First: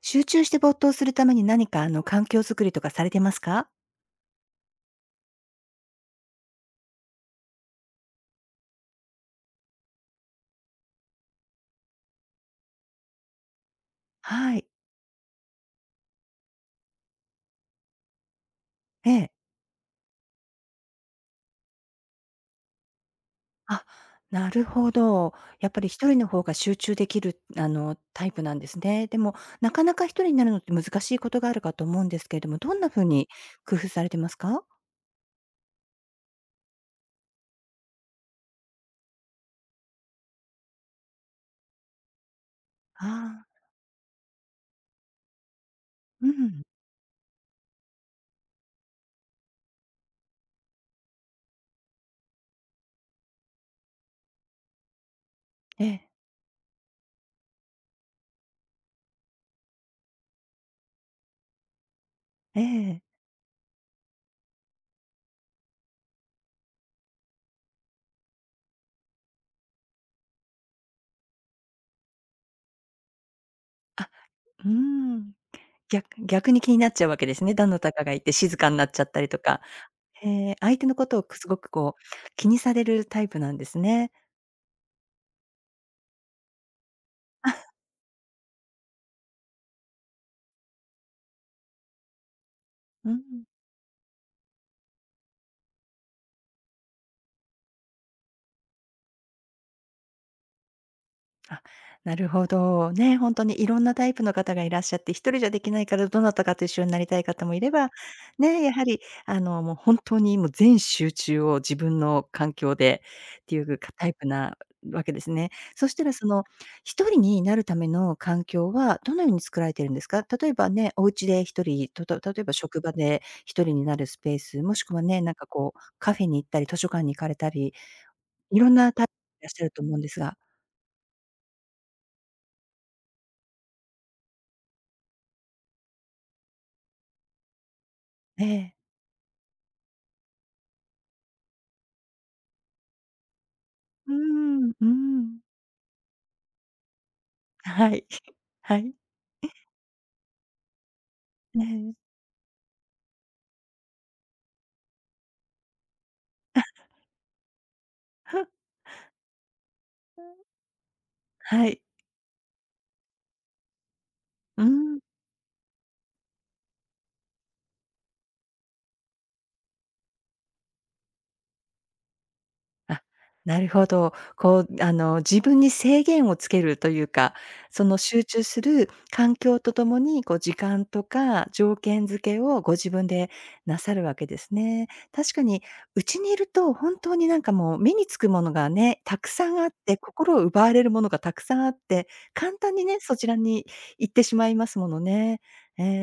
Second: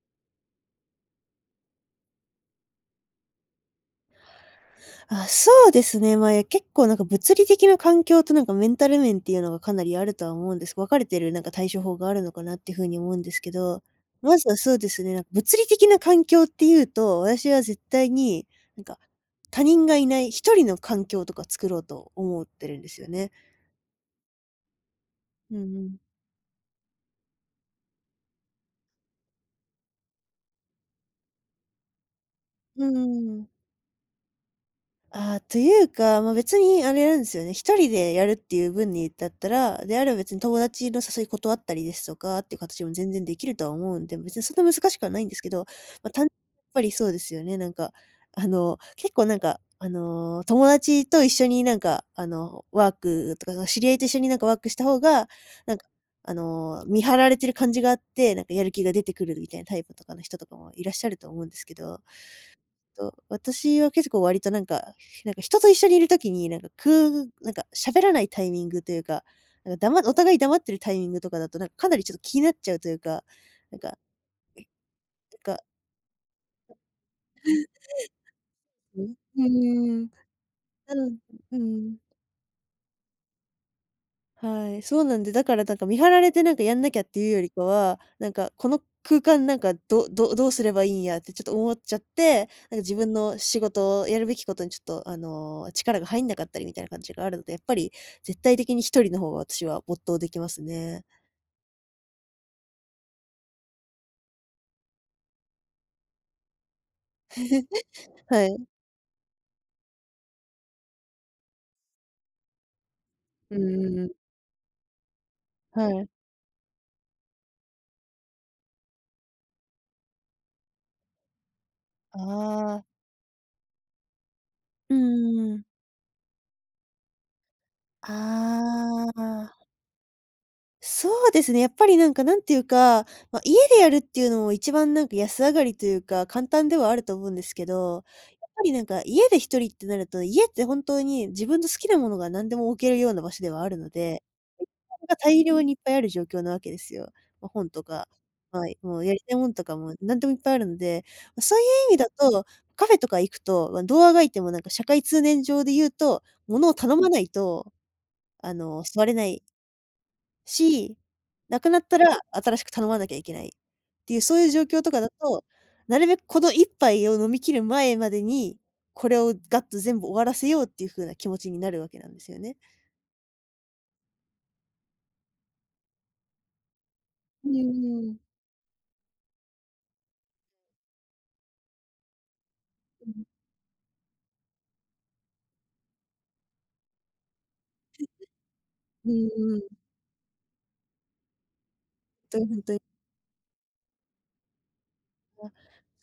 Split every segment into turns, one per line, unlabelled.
集中して没頭するために何か環境づくりとかされてますか？
あ、そうですね。まあ、いや結構なんか物理的な環境となんかメンタル面っていうのがかなりあるとは思うんです。分かれてるなんか対処法があるのかなっていうふうに思うんですけど、まずは
はい。
そうですね、なんか物理的な環境っていうと、私は絶対に、なんか、
ええ。
他人がいない一人の環境とか作ろうと思ってるんですよね。
あ、なるほど。
う
やっ
んう
ぱり
ん。
一人の方が集中できるタイプなんですね。でも、なかなか一人になるのって難しいことがあるかと思うんですけれども、どん
う
な
んう
風に
んうん。
工夫されてますか？
ああ、というか、まあ、別にあれなんですよね、一人でやるっていう分にだったら、であれば別に友達の誘い断ったりですとかっていう形も全然で
あ
きる
あ、
とは思うんで、別にそんな難しくはないんですけど、まあ、やっ
うん。
ぱりそうですよね、なんか、結構なんか、友達と一緒になんか、ワークとか、知り合いと一緒になんかワークした方が、なん
え
か、
え、
見張られてる感じがあって、なんかやる気が出てくるみたいなタイプとかの人とかもいらっしゃると思うんですけど
ええ。
と、私は結構割となんか、なんか人と一緒にいる時に、なんか喋らないタイミングというか、なんかお互い黙ってるタイミングとかだと、なんかかなりちょっと気になっちゃうというか、なんか、
あ、うん。
なんか、
逆逆に気になっちゃうわけですね。段の高がいて静かになっち
う
ゃっ
ん、
たりと
う
か。
ーん、
ええ、相手
な
のこ
の
とをす
う
ごく
ん。
こう気にされるタイプなんですね。
はい、そうなんで、だからなんか見張られてなんかやんなきゃっていうより
あ、
かは、なんかこの空間なんかどうすればいいんやってちょっと思っちゃって、なんか自
う
分
ん。
の仕事をやるべきことにちょっと力が入んなかったりみたいな感じがあるので、やっぱり絶対的に一人の方が私は没頭できますね。
あ、なるほど。ね、本当にいろんなタイプの方がいらっしゃって、一人じゃできないから、どなたかと一緒になりたい方もいれば、
は
ね、
い。
やはり、あの、もう本当にもう全集中を自分の環境でって
う
い
ん
う
う
か
んう
タ
ん。
イプなわけですね。そ
は
した
い。
らその、一人になるための環境はどのように作られてるんですか？例えばね、お家で一人、と
あ
と例えば職
あ。
場で一人になるスペース、もし
う
く
ん
はね、なん
う
か
んうん。
こうカフェに行ったり、図書館に行かれたり、いろんなタ
あ
イプいらっしゃ
あ。
ると思うんですが。
そうですね、やっぱりなんかなんていうか、まあ、家でやるっていうのも一番なんか安上がりというか、簡単ではあると思うんですけど、
え
やっぱり
え。
なんか家で一人ってなると、家って本当に自分の好きなものが何でも置けるような場所ではあるの
うー
で、
ん、うー
が
ん。
大量にいっぱいある状況なわけですよ。まあ、本と
はい。
か、はい、
はい。
もうやりたいもんとかも何でもいっぱいあるので、まあ、そ
え
ういう
え。
意味だと、カフェとか行くと、まあ、どう足掻いてもなんか社会通念上で言うと、ものを頼まないと、座れない し、な
は
くな
い。
ったら新しく頼まなきゃいけないっていう、そういう状
う
況と
ん。
かだと、なるべくこの一杯を飲み切る前までに、これをガッと全部終わらせようっていう風な気持ちになるわけなんですよね。
あ、なるほど。こう、あの、自分に制限をつけるというか、
うんうん
その
うん。
集中する環境とともに、こう時間とか条件付けをご自分でなさるわけですね。確かにうちにいると本当になんかもう目につくものがね、
うん
たくさ
うんう
ん
ん。ほ
あって、心を奪われるものがたくさんあって、
んとにほ
簡
んと
単
に。
にね、そちらに行ってしまいますものね。
あ、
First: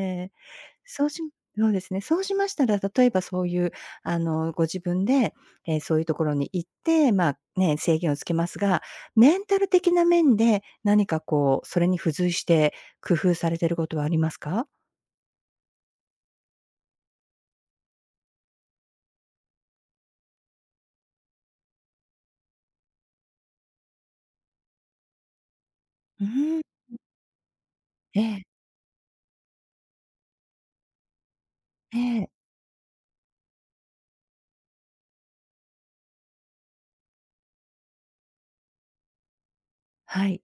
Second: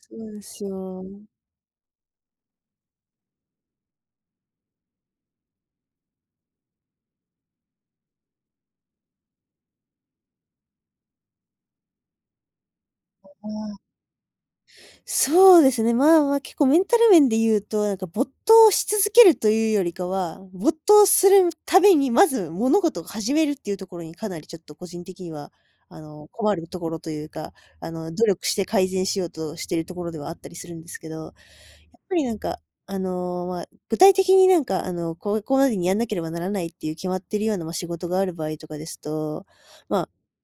そうな
え。
んですよ。
そうしそうですね。そうしましたら、例えばそういう、あの、ご自分で、そういうところに行って、まあ、ね、制限をつけますが、メンタル的な面で、何かこう、それに付随して工夫されてることはありますか？
そうですね、まあまあ、結構メンタル面で言うと、なんか没頭し続けるというよりかは、没頭するためにまず物事を始めるっていうところにかなりちょっと個人的には、
う
困
ーん。
るところというか、
え
努
え、
力して改善しようとしてるところではあったりするんですけど、やっ
え
ぱり
え、
なんか、まあ、具体的になんか、ここまでにやんなければならないっていう決まってるような、まあ、仕事がある場合とかですと、まあ
はい。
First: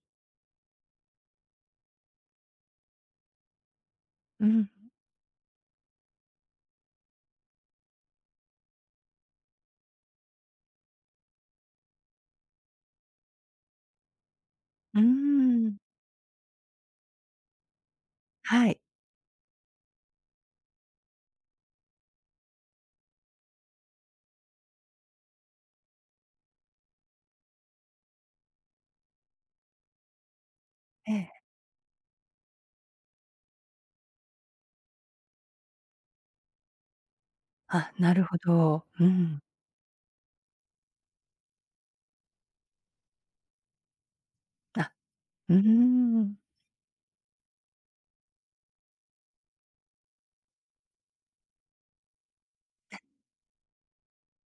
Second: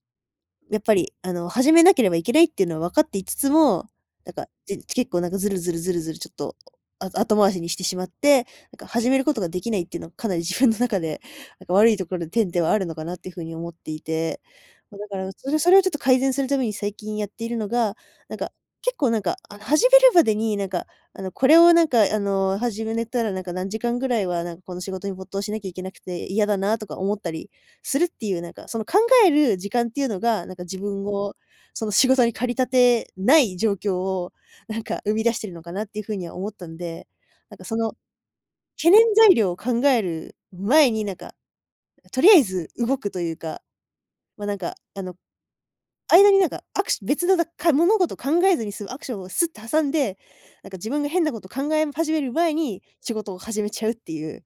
やっぱり、始めなければいけないっていうのは分かっていつつも、なんか、
うん。
結構なんかずるずるずるずるちょっと、後回しにしてしまって、なんか始めることができないっていうのはかなり自分の中で、なんか悪いところで点ではあるのかなっていう風に思っていて、ま、
うー
だからそれそ
ん。
れをちょっと改善するために最近やっているのが、なんか、
はい。
結構なんか、始めるまでになんか、これをなんか、始めたらなんか何時間ぐらいはなんかこの仕事に没頭しなきゃいけなくて嫌だなとか思ったりするっていう、なんかその考える時間っていうのが、なんか自分
ええ。
を、その仕事に駆り立てない状況を、なんか生み出してるのかなっていう風には思ったんで、なんかそ
あ、
の
なるほど。
懸念
う
材
ん。
料を考える前に、なんか、とりあえず動くというか、ま、なんか、
あ。うー
間
ん。
になんかアクシ別のだか物事を考えずに済むアクションをスッと挟んで、なんか自分が変なこと考え始める前に、仕事を始めちゃうっていう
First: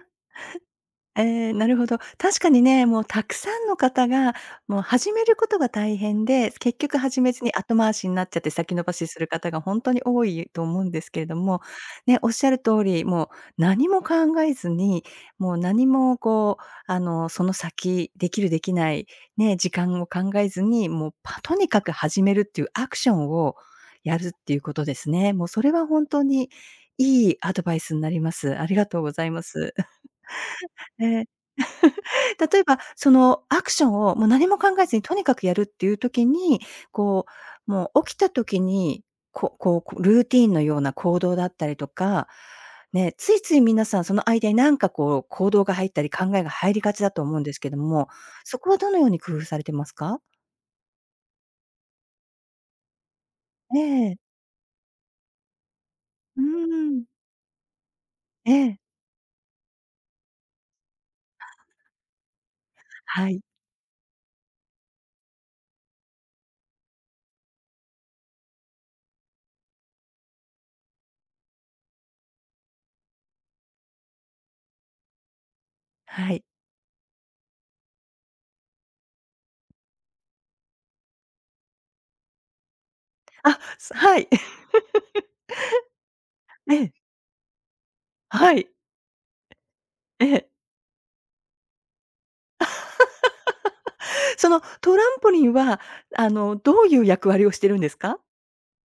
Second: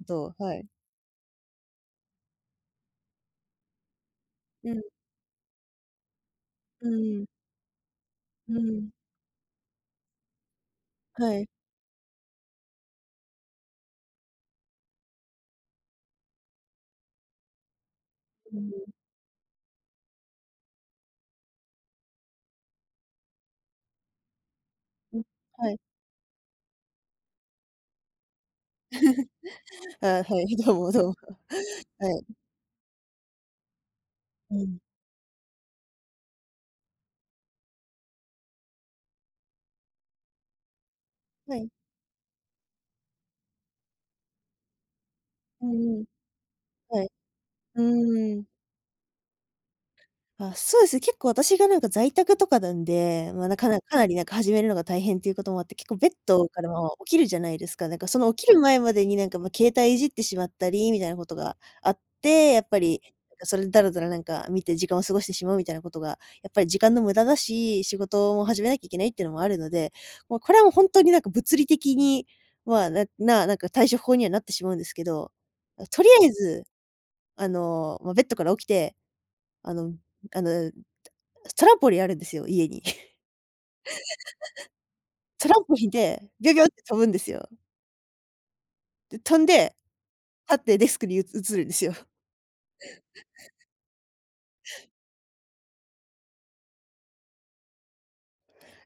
こ とを、はい。
ええ、なるほど。確かにね、もうたくさんの方が、
う
も
ん、
う始めることが大変で、結
う
局始
ん
めずに後回しになっちゃって
う
先延
ん、
ばしする方が本当に多いと思うんですけれ
は
ど
い
も、ね、おっしゃる通り、もう何も考えずに、もう何もこう、あの、その先、できる
う
で
ん、
き
は
な
い。
い、ね、時間を考えずに、もう、とにかく始めるっていうアクションをやるっていうことです
うん
ね。もうそ
は
れ
い。
は本当にいいアドバイスになります。ありがとうございます。
あ、はい、どうもど
え
うも。
え。
はい。
例えば、そのアクションをもう何
う
も考
ん。
えずにとにかくやるっていう時に、こう、もう起きた時に、ここう、こルーティンのような行動だっ
は
た
い。
りとか、ね、ついつい皆さんその間になんかこう行
う
動が入っ
んう
た
ん。
り考えが入りが
は
ち
い。
だと思うんですけど
う
も、
ーん。
そこはどのように工夫されてますか？
あ、そうですね、結構私がなんか在宅とかなんで、まあ、なか
え
なかなり
え。
なんか始めるのが大変っていうこともあって、結構ベッ
うー
ドからまあ、
ん。
起きるじゃないですか。なんかその起
え
きる
え。
前までになんか、ま、携帯いじってしまったりみたいなことがあって、やっぱり、
は
なん
い。
かそれでだらだらなんか見て時間を過ごしてしまうみたいなことが、やっぱり時間の無駄だし、仕事も始めなきゃいけないっていうのもあるので、もうこれはもう本当になんか物理的に、まあ、なんか対処法にはなってしまうんですけど、とりあえ
はい。
ず、まあ、ベッドから起きて、あのあのトランポリンあるんですよ、家に。
はい。
トランポリンでビョビョっ
え
て
え。
飛ぶんですよ。
はい。
で、飛んで、
ええ。
立ってデスクに移るんですよ。
そのトランポリンは、あの、どういう役割をしてるんですか？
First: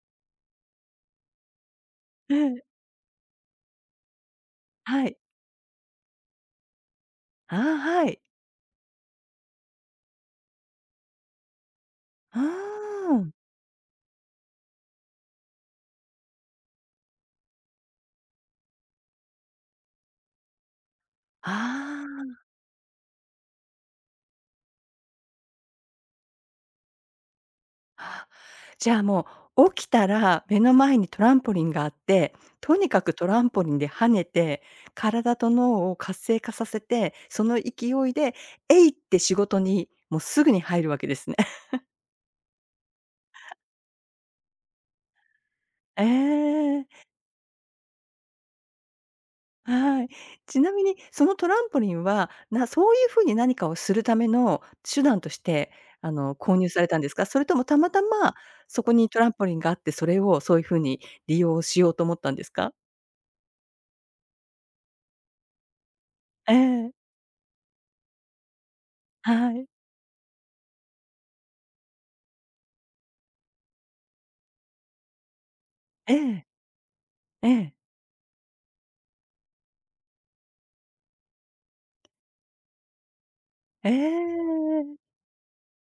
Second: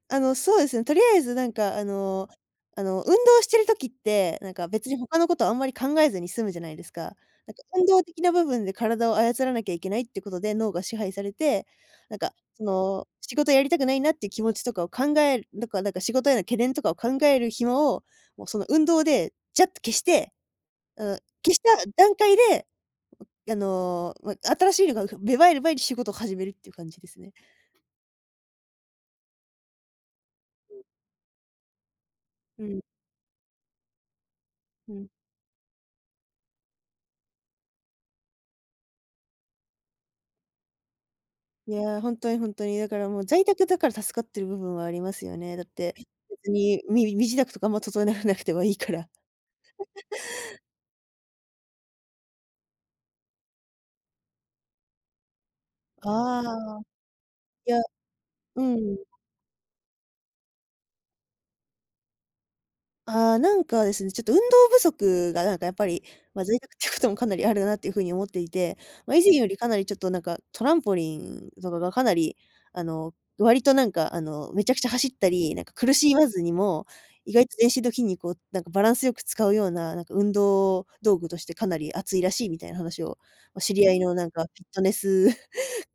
そうですね、とりあえずなんか
ええ。
運動してる時って、なんか別に
は
他
い。
のことあんまり考えずに済むじゃないですか。なん
あ
か
あ、
運動
は
的
い。
な部分で体を操らなきゃいけないってことで脳が支配されて、なんか
うー
その、
ん。
仕事やりたくないなっていう気持ちとかを考えるとか、なんか仕事への懸念とかを考える暇を、もうその運動でジャッと消して、あの、消した
あ
段階
あ。
でまあ、新しいのが、芽生える前に仕事を始めるっていう感じですね。
あじゃあ、もう起きたら目の前にトランポリンがあって、
う
と
ん、
にかくトランポリンで跳ねて、
うん。
体と脳を活性化させて、その勢いで、えいって仕事にもうすぐに入るわけですね。
い やー、ほんとにほんとに、だからもう在宅だから助かってる部分はありますよね。だって、
え
別に
え。
身支度とかあんま整えなくてはいいから。
はい。ちなみに、そのトランポリンは、そういう風に何かをするための手段として、あの、
あ
購入
あ、
されたんですか？それとも
い
た
や、
またま、
う
そこ
ん。
にトランポリンがあって、それをそういう風に利用しようと思ったんですか？
なんかですね、ちょっと運動不足がなんかやっぱり、
え
在宅ってい
え。
うこともかなりあるなっていう風に思っていて、以前よ
は
りか
い。
なりちょっとなんかトランポリンとかがかなり、あの、割とめちゃくちゃ走ったり、なんか苦し
え
まず
え。
にも、意外
え
と全
え。
身の筋肉をなんかバランスよく使うような、なんか運動道具としてかなり熱いらしいみたいな話を、知り合いのなん
え
かフィットネ
え。
ス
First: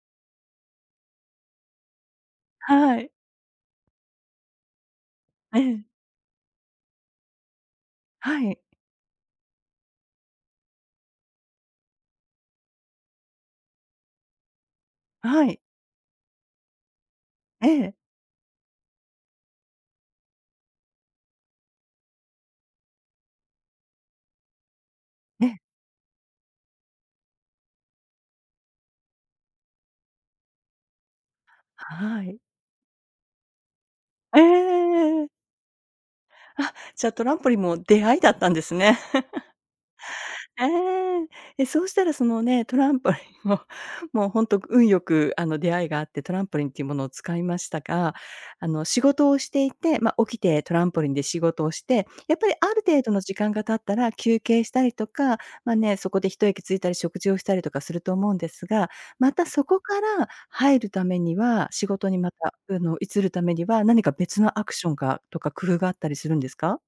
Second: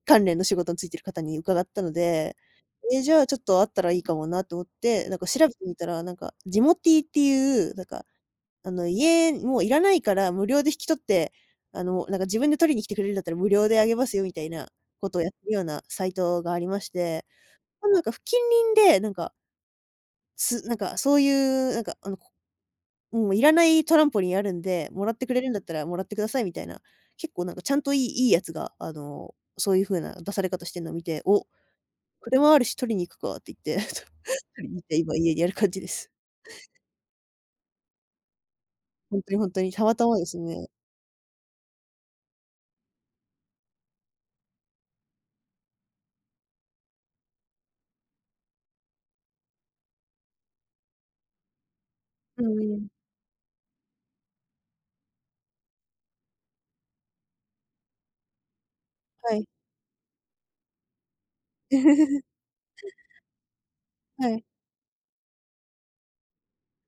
関連の仕事についてる方に伺ったので、
はい。
じゃあ、ちょっとあったらいいかもなと思って、なんか調べ
え
てみた
え。
ら、なんか、ジモティーっていう、なんか、
はい。
家もういらないから無料で引き取って、なんか自分で取りに来てくれるんだったら無料であげますよみたいなことをやって
は
る
い。
ようなサイトがありまして、
ええ。
なんか近隣で、なんか、そういう、なんか、もういらないトランポリンあるんで、もらってくれ
え
るん
え。
だったらもらってくださいみたいな、結構なんかちゃんといいやつが、あの、そういう風な出され方してんのを見て、
は
これ
い。
もあるし、取りに行くかって言って、
ええええええはいええはいはいええええはい
取りに行って今
えええ
家にあ
え
る感じです。
あ、じゃあトランポリンも出会いだったんですね。
本当に本当に、たまたまです
え
ね。
え、え、そうしたらそのね、トランポリンを、もうほんと運よくあの出会いがあって、トランポリンっていうものを使いましたが、あの仕事をしていて、ま、起きてトランポリンで仕事をして、やっ
う
ぱり
ん
あ
う
る
ん。
程度の時間が経ったら休憩したりとか、ま、ね、そこで一息ついたり食事をしたりとかすると思うんですが、ま
は
た
い。
そこから入るためには、仕事にま た、あの移るためには、何か
は
別
い。
のアクションがとか工夫があったりするんですか？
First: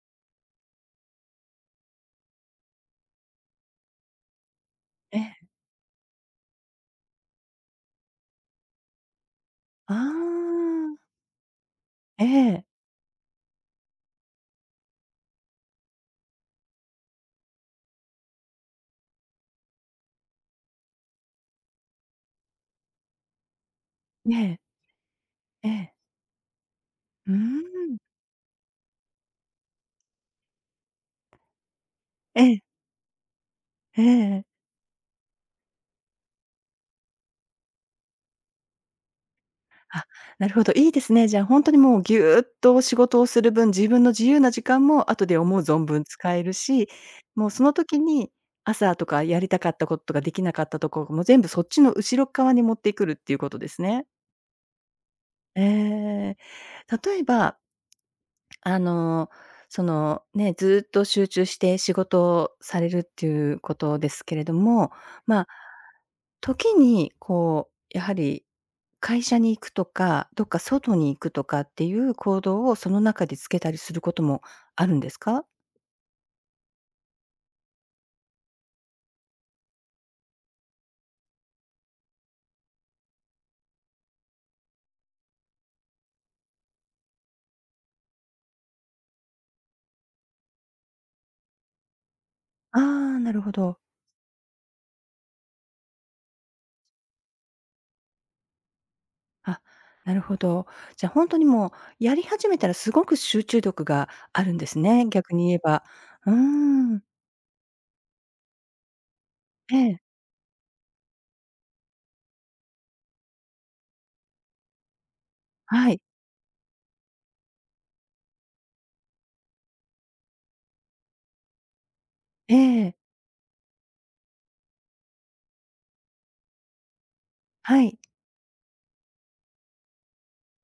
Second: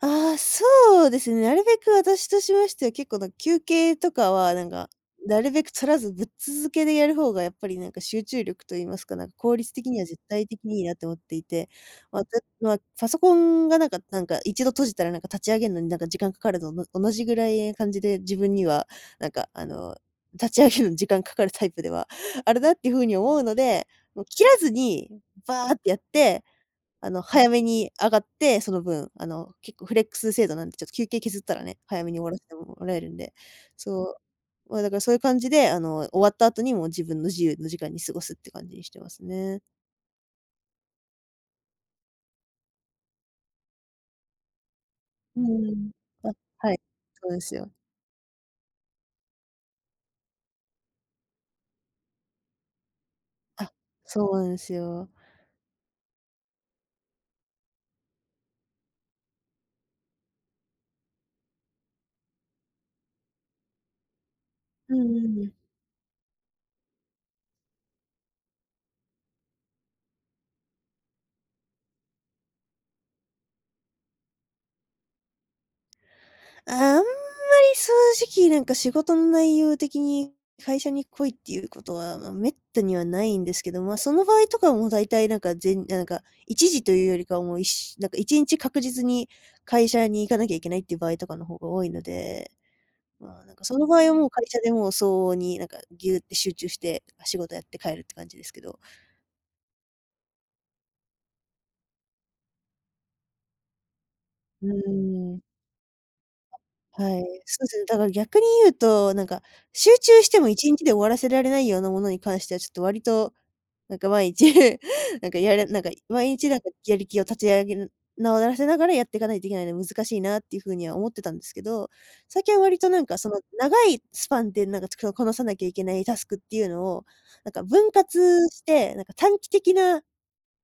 そうですね。なるべく私としましては、結構なんか休憩とかは、なんか、
え
な
え。
るべく取らずぶっ続けでやる方がやっぱりなんか集中力と言いますか、なんか効率的
あ
には絶対的にいい
あ。
なと思っていて、まあ、
え
た
え。
まあ、パソコンがなんか一度閉じたらなんか立ち上げるのになんか時間かかるのの同じぐらいな感じで、自分にはなんかあの、立ち上げるのに時間かかるタイプではあるなっていうふうに思うので、もう
え
切らず
え。
にバ
え
ーって
え。
やって
うー
早めに
ん。
上がって、その分、結構フレックス制度なんで、ちょっと休憩削ったらね、早めに終わら
え
せて
え、
もらえるんで、
え
そ
えええ
まあ、だからそういう感じで、終わった後にも自分の自由の時間に過ごすって感じにしてますね。
あ、なるほど、いいですね。じゃあ、ほんとにもうぎゅうっと仕事をする分、自分の自由な時間も後で
う
思う存
ん
分
あ、
使える
はい。
し、
そうで
もう
す
そ
よ。
の時に朝とかやりたかったことができなかったとこも全部そっちの後ろっ側に持ってくるっていうことで
あ、
すね。
そうなんですよ。
ええ。例えばあの、その、ね、ずっと集中して仕事をされるっていうことですけれども、
うんうん
ま
う
あ、
ん。
時にこう、やはり会社に行くとか、どっか外に行くとかっていう行動をその中でつけたりすることもあるんですか？
あんまり正直、なんか仕事の内容的に会社に来いっていうことは、滅多にはないんですけど、その場合とかはもう大体なんか、1時というよりかはもう、いしなんか1日確実に会社に行かなきゃいけないっていう場合とかの方が多いので、
ああ、な
ま
る
あ、
ほ
なんかそ
ど。
の場合はもう会社でもう相応になんかぎゅうって集中して、仕事やって帰るって感じですけど。
あ、なるほど。じゃあ、本当にもうやり始めたらすごく集中力があるん
う
で
ー
すね、逆
ん、
に言えば。うーん。
はい。そうですね、だから逆に言うと、なんか
え
集
え、
中しても一日で終わらせられないようなものに関してはちょっと割となんか毎日 なんかやれなんか
はい。
毎日なんかやる気を立ち上げ直らせながらやっていかないといけないの難しいなっていうふうには思ってたんですけど、最近
え
は割と
え、
なんかその長いスパンでなんかここなさなきゃいけないタスクっていうのを、なんか
は
分
い。
割して、なんか短期的な、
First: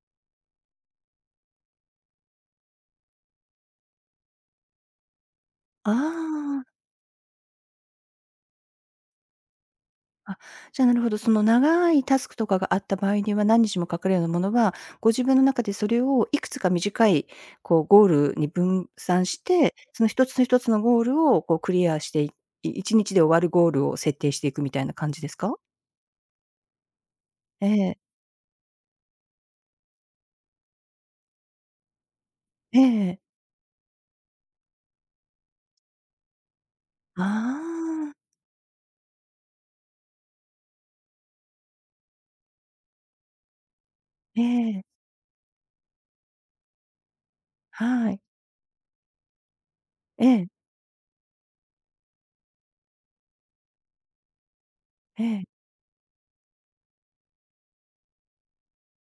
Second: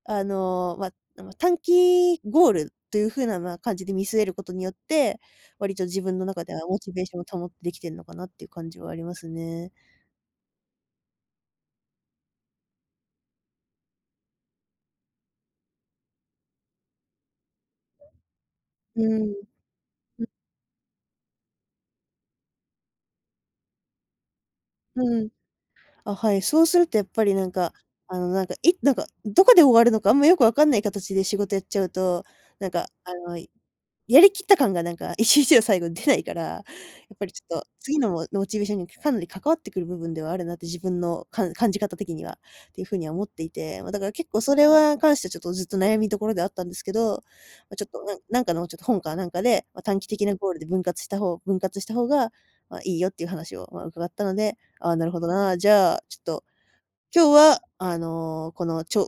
あの、まま、短期ゴールというふうな、感じで見据えることによって、割と
あ
自分の中では
あ。
モチベーションを保ってできてるのかなっていう感じはありますね。
あ、じゃあ、なるほど。その長いタスクとかがあった場合には、何日もかかるようなものは、ご自分の中でそれをいくつか短い、こう、ゴールに分
う
散
ん、
し
う
て、その一つの一つのゴールを、こう、クリアして、1日で終わるゴールを設定していくみたいな感
う
じ
ん。
ですか？
あ、はい。そうするとやっぱりなん
え
か、
え。
どこで終わるのかあんまよくわかんない形で仕事やっちゃうと、なん
ええ
か、あ
ええ。
のやりきった感がなんか1ちにちの最後に出ないから、やっ
あ
ぱりちょっと次のモ
あ。
モチベーションにかなり関わってくる部分ではあるなって自分の感じ方的にはっていう風には思っていて、だから結構
え
それ
え。
は関してはちょっとずっと悩みどころではあったんですけど、ちょっと
は
なん
い。
なんかのちょっと本かなんかで、短期的
え
なゴール
え。
で分割した方が、いいよっていう話を、伺ったので、ああ、なるほ
え
どな、
え。
じゃあ、ちょっと今日はあの、このちょ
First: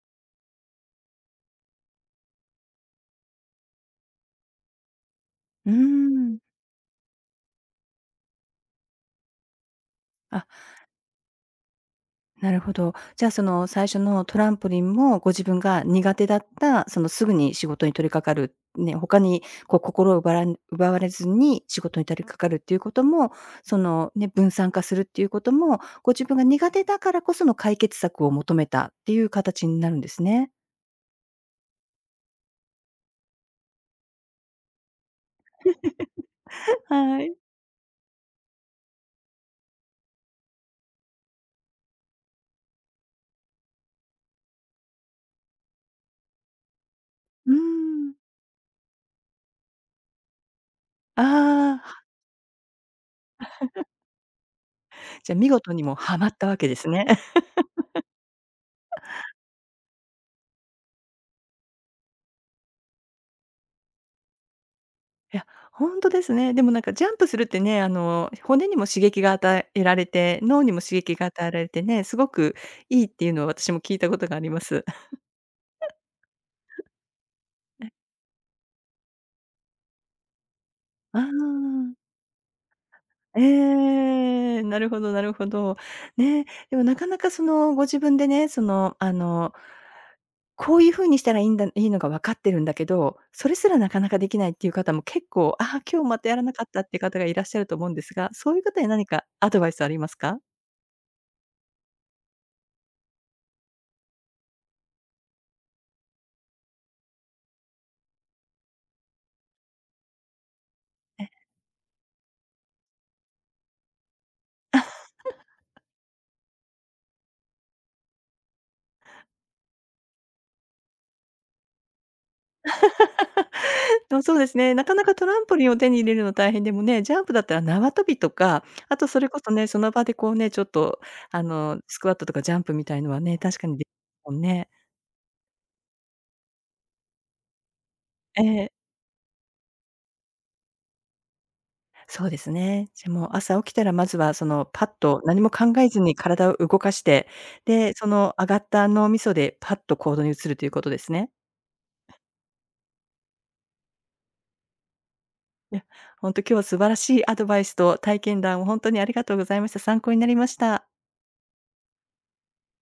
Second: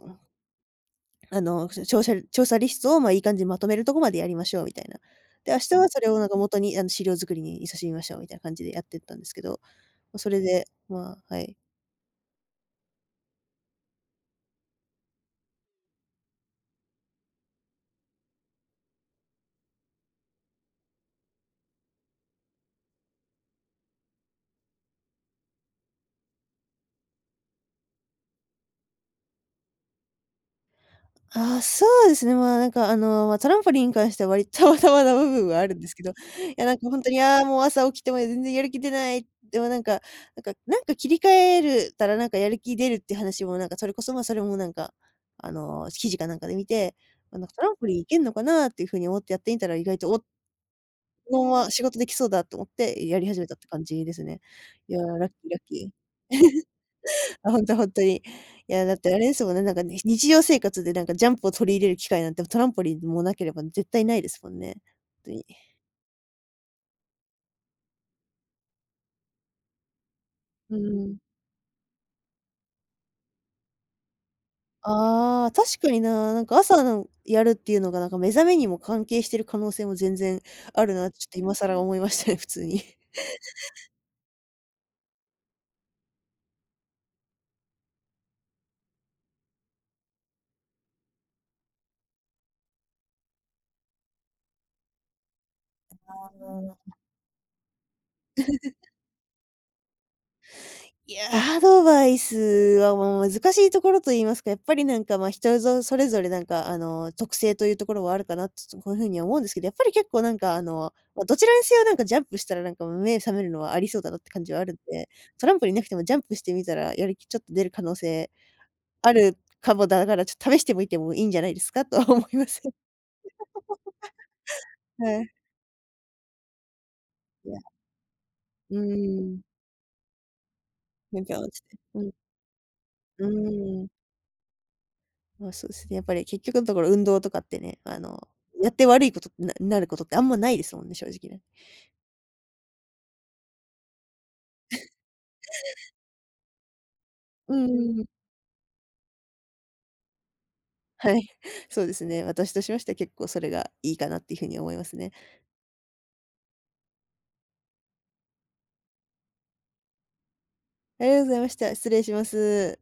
あの、調査リストを、まあ、いい感じにまとめるとこまでやりましょうみたいな。で、明
う
日
ー
はそれをなんか
ん。
元に、あの、資料作りに勤しみましょうみたいな感じでやってったんですけど、それ
あ、
で、まあ、はい。
なるほど。じゃあ、その最初のトランポリンもご自分が苦手だった、そのすぐに仕事に取り掛かる、ね、他にこう心を奪われずに仕事に取り掛かるっていうことも、そのね、分散化するっていうことも、ご自分が苦手だからこその解決策を求めたっていう形になるんですね。
そうですね、まあ、なんか、トランポリンに関しては割と まだまだ部分はあるんですけど、いや、なんかほんとに、
はい。
ああ、もう朝起きても全然やる気出ない、でもなんかなんか切り替えるたらなんかやる気出るって話もなんかそれこそ、それもなんか、記事かなんかで見て、まあ、なん
う
か
ー
トランポリンい
ん。
けんのかなっていう風に思ってやってみたら意外とこのまま
あ
仕事
あ、
できそうだと思ってやり始めたって感じですね。いや、ラッ
じゃあ
キー
見
ラッ
事に
キー。
もハマったわけですね。
あ、ほんとほんとに。いや、だってあれですもんね、なんかね、日常生活でなんかジャンプを取り入れる機会なんて、トランポリンもなければ絶対ないですもんね。ほんと
い
に。
や、本当ですね。でもなんかジャンプするってね、あの、骨にも刺激が与えられて、脳に
う
も刺激
ん。
が与えられてね、すごくいいっていうのは私も聞いたことがあります。
ああ、確かにな。なんか朝のやるっていうのが、なんか目覚めにも関係してる可能性も全然あるなって、
あ
ちょっと今更
あ、
思いましたね、普通に。
ええ、なるほどなるほど。ね、でもなかなかそのご自分でね、その、あの、こういう風にしたらいいんだいいのが分かってるんだけど、それすらなかなかできないっていう方も結構、ああ、今日またやらなかっ
う
た
ん
っていう方がいらっしゃると思うんですが、そういう方に何かアドバイスありますか？
いや。アドバイスは、難しいところと言いますか、やっぱりなんか、人ぞそれぞれなんか、特性というところはあるかなって、とこういうふうには思うんですけど、やっぱり結構なんか、どちらにせよなんかジャンプしたらなんか目覚めるのはありそうだなって感じはあるんで、トランポリンなくてもジャンプしてみたら、やる気ちょっと出る可能性あるかもだから、ちょっと試してみてもいいんじゃないですかとは思います。
あ、そうですね。なかなか
は
ト
い。
ランポリンを手に入れるの大変でもね、ジャンプだっ
い
た
や、
ら縄跳びとか、
う
あとそれこ
ん。
そね、その場でこうね、ちょっと
勉強
あ
して。
の、ス
う
ク
ん。
ワットとかジャンプみたいのは
う
ね、確かにで
ん。
きますもんね。
まあ、そうですね、やっぱり結局のところ運動とかってね、
え
やっ
え、
て悪いことにることってあんまないですもんね、正直ね。
そうですね。じゃ、もう朝起きたらまずはそのパッと何も考えずに体を動かして、
う
で、
ん
その上がった脳みそでパッと行動に移るということ です
はい。
ね。
そうですね、私としましては結構それがいいかなっていう風に思いますね。
いや、本当今日は素晴らしいアドバイスと体験談を本当にありがとうございました。参考になりました。
ありがとうございました。失礼します。